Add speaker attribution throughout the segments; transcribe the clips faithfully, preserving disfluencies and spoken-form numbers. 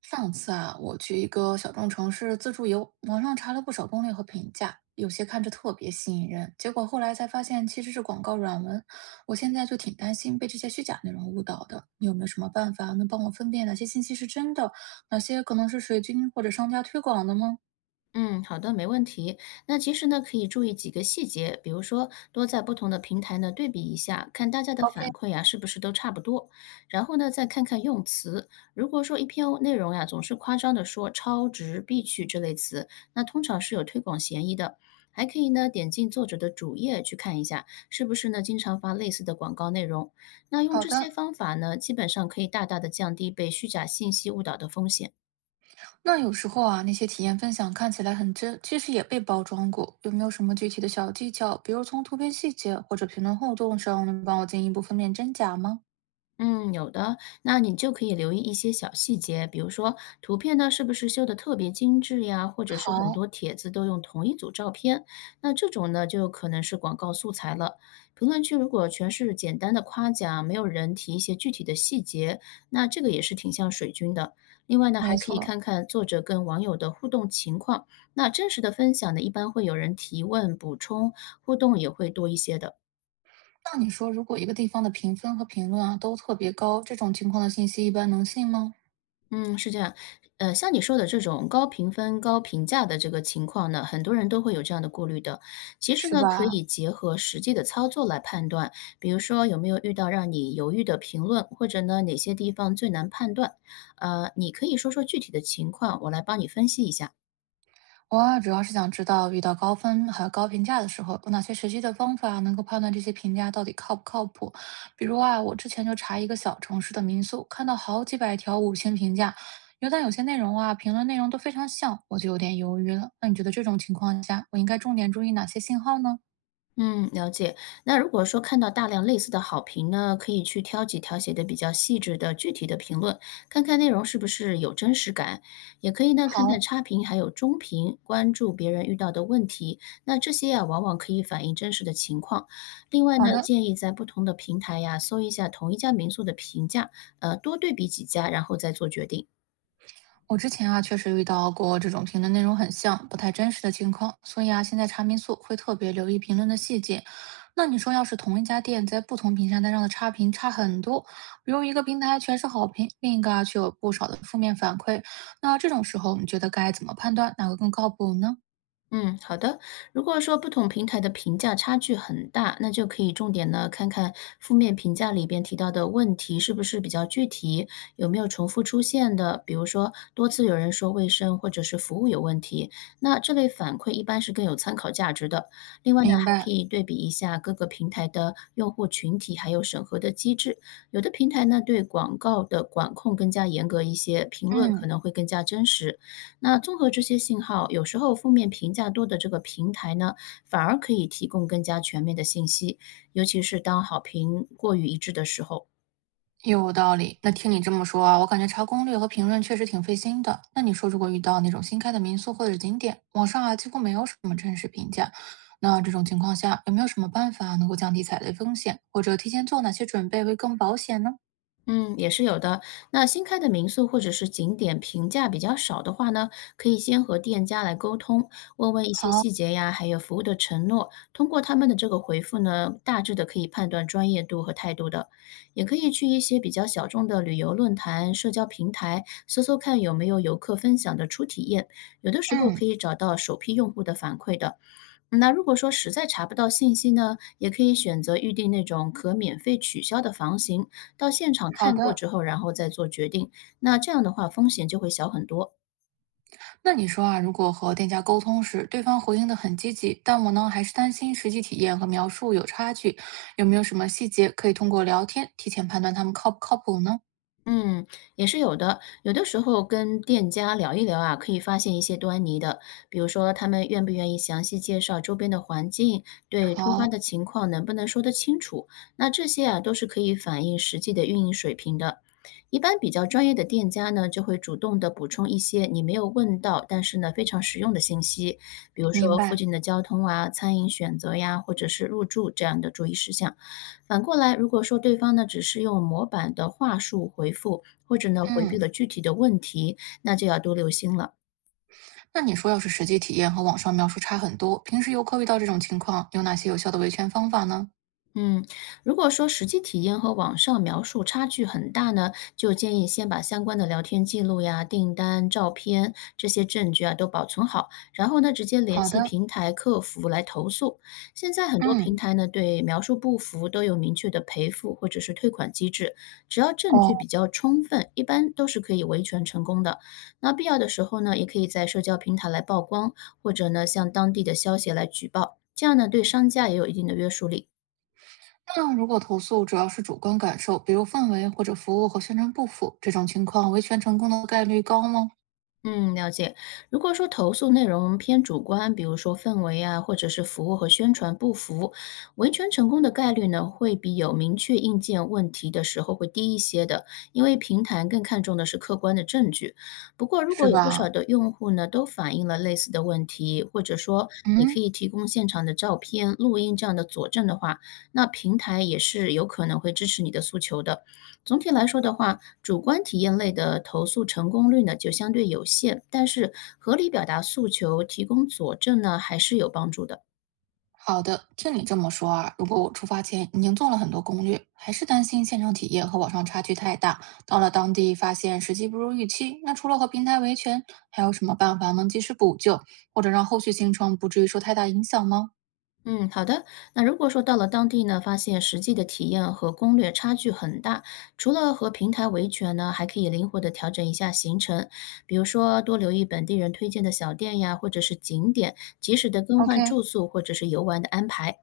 Speaker 1: 上次啊，我去一个小众城市自助游，网上查了不少攻略和评价，有些看着特别吸引人，结果后来才发现其实是广告软文。我现在就挺担心被这些虚假内容误导的，你有没有什么办法能帮我分辨哪些信息是真的，哪些可能是水军或者商家推广的吗
Speaker 2: 嗯，好的，没问题。那其实呢，可以注意几个细节，比如说多在不同的平台呢对比一下，看大家的
Speaker 1: ？OK，
Speaker 2: 反馈呀、是不是都差不多。然后呢，再看看用词。如果说一篇内容呀、总是夸张的说超值、必去这类词，那通常是有推广嫌疑的。还可以呢，点进作者的主页去看一下，是不是呢经常发类似的广告内容。那用
Speaker 1: 好
Speaker 2: 这些
Speaker 1: 的。
Speaker 2: 方法呢，基本上可以大大的降低被虚假信息误导的风险。
Speaker 1: 那有时候啊，那些体验分享看起来很真，其实也被包装过。有没有什么具体的小技巧，比如从图片细节或者评论互动上，能帮我进一步分辨真假吗？
Speaker 2: 嗯，有的，那你就可以留意一些小细节，比如说图片呢是不是修的特别精致呀，或者是很多
Speaker 1: 好，
Speaker 2: 帖子都用同一组照片，那这种呢就可能是广告素材了。评论区如果全是简单的夸奖，没有人提一些具体的细节，那这个也是挺像水军的。另外呢，还
Speaker 1: 没
Speaker 2: 可以
Speaker 1: 错，
Speaker 2: 看看作者跟网友的互动情况，那真实的分享呢，一般会有人提问、补充，互动也会多一些的。
Speaker 1: 那你说，如果一个地方的评分和评论啊都特别高，这种情况的信息一般能信吗？
Speaker 2: 嗯，是这样。呃，像你说的这种高评分、高评价的这个情况呢，很多人都会有这样的顾虑的。其实
Speaker 1: 是
Speaker 2: 呢，可
Speaker 1: 吧？
Speaker 2: 以结合实际的操作来判断，比如说有没有遇到让你犹豫的评论，或者呢哪些地方最难判断。呃，你可以说说具体的情况，我来帮你分析一下。
Speaker 1: 我啊主要是想知道，遇到高分还有高评价的时候，有哪些实际的方法能够判断这些评价到底靠不靠谱？比如啊，我之前就查一个小城市的民宿，看到好几百条五星评价，有但有些内容啊，评论内容都非常像，我就有点犹豫了。那你觉得这种情况下，我应该重点注意哪些信号呢？
Speaker 2: 嗯，了解。那如果说看到大量类似的好评呢，可以去挑几条写的比较细致的具体的评论，看看内容是不是有真实感。也可以呢，看看
Speaker 1: 好，
Speaker 2: 差评还有中评，关注别人遇到的问题。那这些呀，往往可以反映真实的情况。另外
Speaker 1: 好
Speaker 2: 呢，
Speaker 1: 的，
Speaker 2: 建议在不同的平台呀，搜一下同一家民宿的评价，呃，多对比几家，然后再做决定。
Speaker 1: 我之前啊，确实遇到过这种评论内容很像、不太真实的情况，所以啊，现在查民宿会特别留意评论的细节。那你说，要是同一家店在不同平台上的差评差很多，比如一个平台全是好评，另一个啊却有不少的负面反馈，那这种时候，你觉得该怎么判断哪个更靠谱呢？
Speaker 2: 嗯，好的。如果说不同平台的评价差距很大，那就可以重点呢看看负面评价里边提到的问题是不是比较具体，有没有重复出现的，比如说多次有人说卫生或者是服务有问题，那这类反馈一般是更有参考价值的。另外呢，
Speaker 1: 明
Speaker 2: 还可
Speaker 1: 白，
Speaker 2: 以对比一下各个平台的用户群体还有审核的机制，有的平台呢对广告的管控更加严格一些，评论可
Speaker 1: 嗯。
Speaker 2: 能会更加真实。那综合这些信号，有时候负面评价多的这个平台呢，反而可以提供更加全面的信息，尤其是当好评过于一致的时候。
Speaker 1: 有道理。那听你这么说啊，我感觉查攻略和评论确实挺费心的。那你说，如果遇到那种新开的民宿或者景点，网上啊几乎没有什么真实评价，那这种情况下，有没有什么办法能够降低踩雷风险，或者提前做哪些准备会更保险呢？
Speaker 2: 嗯，也是有的。那新开的民宿或者是景点评价比较少的话呢，可以先和店家来沟通，问问一些
Speaker 1: 好，
Speaker 2: 细节呀，还有服务的承诺。通过他们的这个回复呢，大致的可以判断专业度和态度的。也可以去一些比较小众的旅游论坛、社交平台搜搜看有没有游客分享的初体验，有的时候可
Speaker 1: 嗯，
Speaker 2: 以找到首批用户的反馈的。那如果说实在查不到信息呢，也可以选择预定那种可免费取消的房型，到现场
Speaker 1: 好
Speaker 2: 看过
Speaker 1: 的。
Speaker 2: 之后，然后再做决定。那这样的话，风险就会小很多。
Speaker 1: 那你说啊，如果和店家沟通时，对方回应的很积极，但我呢还是担心实际体验和描述有差距，有没有什么细节可以通过聊天提前判断他们靠不靠谱呢？
Speaker 2: 嗯，也是有的。有的时候跟店家聊一聊啊，可以发现一些端倪的。比如说，他们愿不愿意详细介绍周边的环境，对突发
Speaker 1: 好，
Speaker 2: 的情况能不能说得清楚？那这些啊，都是可以反映实际的运营水平的。一般比较专业的店家呢，就会主动的补充一些你没有问到，但是呢非常实用的信息，比如
Speaker 1: 明
Speaker 2: 说附
Speaker 1: 白。
Speaker 2: 近的交通啊、餐饮选择呀，或者是入住这样的注意事项。反过来，如果说对方呢只是用模板的话术回复，或者呢回避
Speaker 1: 嗯。
Speaker 2: 了具体的问题，那就要多留心了。
Speaker 1: 那你说，要是实际体验和网上描述差很多，平时游客遇到这种情况，有哪些有效的维权方法呢？
Speaker 2: 嗯，如果说实际体验和网上描述差距很大呢，就建议先把相关的聊天记录呀、订单、照片这些证据啊都保存好，然后呢直接联
Speaker 1: 好
Speaker 2: 系
Speaker 1: 的，
Speaker 2: 平台客服来投诉。现在很多平
Speaker 1: 嗯，
Speaker 2: 台呢对描述不符都有明确的赔付或者是退款机制，只要证
Speaker 1: 哦，
Speaker 2: 据比较充分，一般都是可以维权成功的。那必要的时候呢，也可以在社交平台来曝光，或者呢向当地的消协来举报，这样呢对商家也有一定的约束力。
Speaker 1: 那如果投诉主要是主观感受，比如氛围或者服务和宣传不符，这种情况维权成功的概率高吗？
Speaker 2: 嗯，了解。如果说投诉内容偏主观，比如说氛围啊，或者是服务和宣传不符，维权成功的概率呢，会比有明确硬件问题的时候会低一些的，因为平台更看重的是客观的证据。不过，如果
Speaker 1: 是
Speaker 2: 有不少
Speaker 1: 吧？
Speaker 2: 的用户呢，都反映了类似的问题，或者说你可
Speaker 1: 嗯。
Speaker 2: 以提供现场的照片、录音这样的佐证的话，那平台也是有可能会支持你的诉求的。总体来说的话，主观体验类的投诉成功率呢就相对有限，但是合理表达诉求、提供佐证呢还是有帮助的。
Speaker 1: 好的，听你这么说啊，如果我出发前已经做了很多攻略，还是担心现场体验和网上差距太大，到了当地发现实际不如预期，那除了和平台维权，还有什么办法能及时补救，或者让后续行程不至于受太大影响吗
Speaker 2: 嗯，好的。那如果说到了当地呢，发现实际的体验和攻略差距很大，除了和平台维权呢，还可以灵活的调整一下行程，比如说多留意本地人推荐的小店呀，或者是景点，及时的更换
Speaker 1: ？OK，
Speaker 2: 住宿或者是游玩的安排。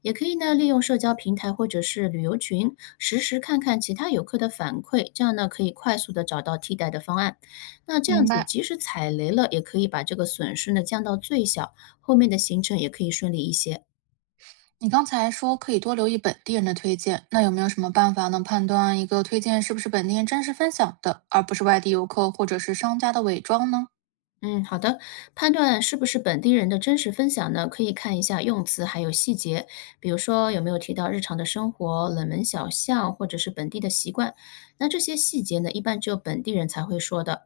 Speaker 2: 也可以呢，利用社交平台或者是旅游群，实时看看其他游客的反馈，这样呢可以快速的找到替代的方案。那这样
Speaker 1: 明
Speaker 2: 子，
Speaker 1: 白。
Speaker 2: 即使踩雷了，也可以把这个损失呢降到最小，后面的行程也可以顺利一些。
Speaker 1: 你刚才说可以多留意本地人的推荐，那有没有什么办法能判断一个推荐是不是本地人真实分享的，而不是外地游客或者是商家的伪装呢？
Speaker 2: 嗯，好的。判断是不是本地人的真实分享呢，可以看一下用词还有细节，比如说有没有提到日常的生活、冷门小巷，或者是本地的习惯。那这些细节呢，一般只有本地人才会说的。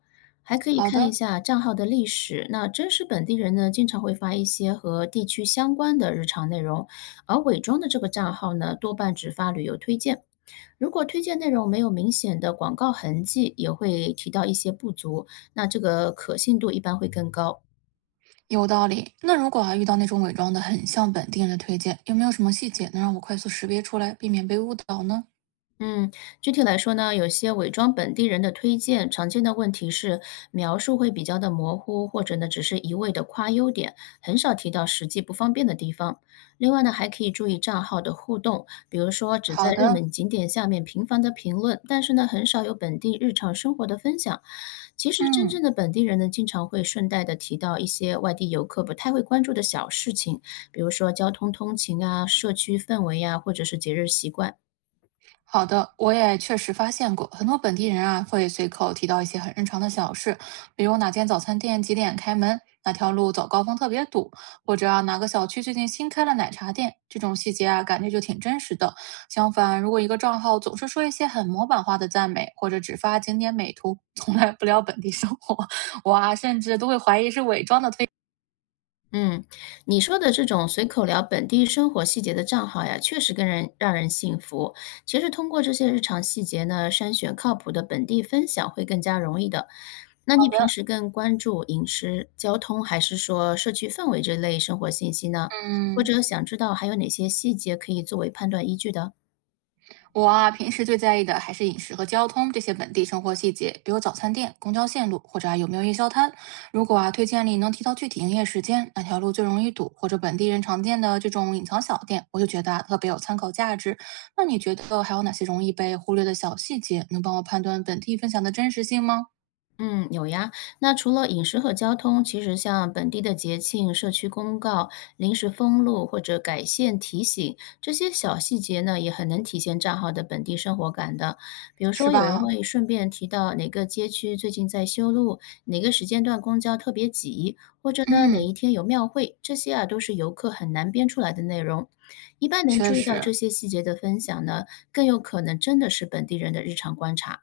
Speaker 2: 还可以
Speaker 1: 好
Speaker 2: 看一
Speaker 1: 的，
Speaker 2: 下账号的历史。那真实本地人呢，经常会发一些和地区相关的日常内容，而伪装的这个账号呢，多半只发旅游推荐。如果推荐内容没有明显的广告痕迹，也会提到一些不足，那这个可信度一般会更高。
Speaker 1: 有道理。那如果啊遇到那种伪装的很像本地人的推荐，有没有什么细节能让我快速识别出来，避免被误导呢？
Speaker 2: 嗯，具体来说呢，有些伪装本地人的推荐，常见的问题是描述会比较的模糊，或者呢只是一味的夸优点，很少提到实际不方便的地方。另外呢，还可以注意账号的互动，比如说只在
Speaker 1: 好
Speaker 2: 热
Speaker 1: 的，
Speaker 2: 门景点下面频繁的评论，但是呢很少有本地日常生活的分享。其实真正
Speaker 1: 嗯。
Speaker 2: 的本地人呢，经常会顺带的提到一些外地游客不太会关注的小事情，比如说交通通勤啊、社区氛围呀、或者是节日习惯。
Speaker 1: 好的，我也确实发现过，很多本地人啊会随口提到一些很日常的小事，比如哪间早餐店几点开门，哪条路早高峰特别堵，或者啊哪个小区最近新开了奶茶店，这种细节啊感觉就挺真实的。相反，如果一个账号总是说一些很模板化的赞美，或者只发景点美图，从来不聊本地生活，我啊甚至都会怀疑是伪装的推。
Speaker 2: 嗯，你说的这种随口聊本地生活细节的账号呀，确实跟人让人信服。其实通过这些日常细节呢，筛选靠谱的本地分享会更加容易的。那
Speaker 1: 好
Speaker 2: 你平
Speaker 1: 的，
Speaker 2: 时更关注饮食、交通，还是说社区氛围这类生活信息呢？或
Speaker 1: 嗯。
Speaker 2: 者想知道还有哪些细节可以作为判断依据的？
Speaker 1: 我啊，平时最在意的还是饮食和交通这些本地生活细节，比如早餐店、公交线路，或者啊有没有夜宵摊。如果啊推荐里能提到具体营业时间，哪条路最容易堵，或者本地人常见的这种隐藏小店，我就觉得啊特别有参考价值。那你觉得还有哪些容易被忽略的小细节，能帮我判断本地分享的真实性吗？
Speaker 2: 嗯，有呀。那除了饮食和交通，其实像本地的节庆、社区公告、临时封路或者改线提醒这些小细节呢，也很能体现账号的本地生活感的。比如
Speaker 1: 是
Speaker 2: 说，有人
Speaker 1: 吧？
Speaker 2: 会顺便提到哪个街区最近在修路，哪个时间段公交特别挤，或者呢哪一
Speaker 1: 嗯，
Speaker 2: 天有庙会，这些啊都是游客很难编出来的内容。一般能
Speaker 1: 确
Speaker 2: 注意到这
Speaker 1: 实。
Speaker 2: 些细节的分享呢，更有可能真的是本地人的日常观察。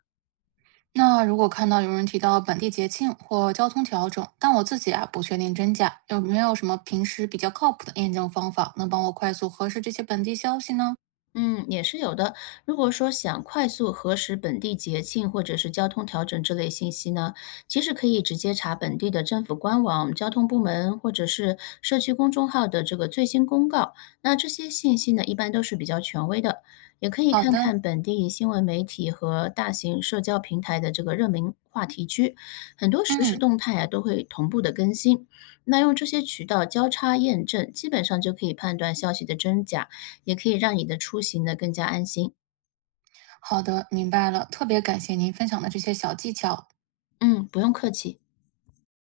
Speaker 1: 那如果看到有人提到本地节庆或交通调整，但我自己啊不确定真假，有没有什么平时比较靠谱的验证方法，能帮我快速核实这些本地消息呢？
Speaker 2: 嗯，也是有的。如果说想快速核实本地节庆或者是交通调整这类信息呢，其实可以直接查本地的政府官网、交通部门或者是社区公众号的这个最新公告。那这些信息呢，一般都是比较权威的，也可以
Speaker 1: 好
Speaker 2: 看
Speaker 1: 的，
Speaker 2: 看本地新闻媒体和大型社交平台的这个热门话题区，很多实时
Speaker 1: 嗯，
Speaker 2: 动态啊都会同步的更新。那用这些渠道交叉验证，基本上就可以判断消息的真假。也可以让你的出行呢更加安心。
Speaker 1: 好的，明白了，特别感谢您分享的这些小技巧。
Speaker 2: 嗯，不用客气。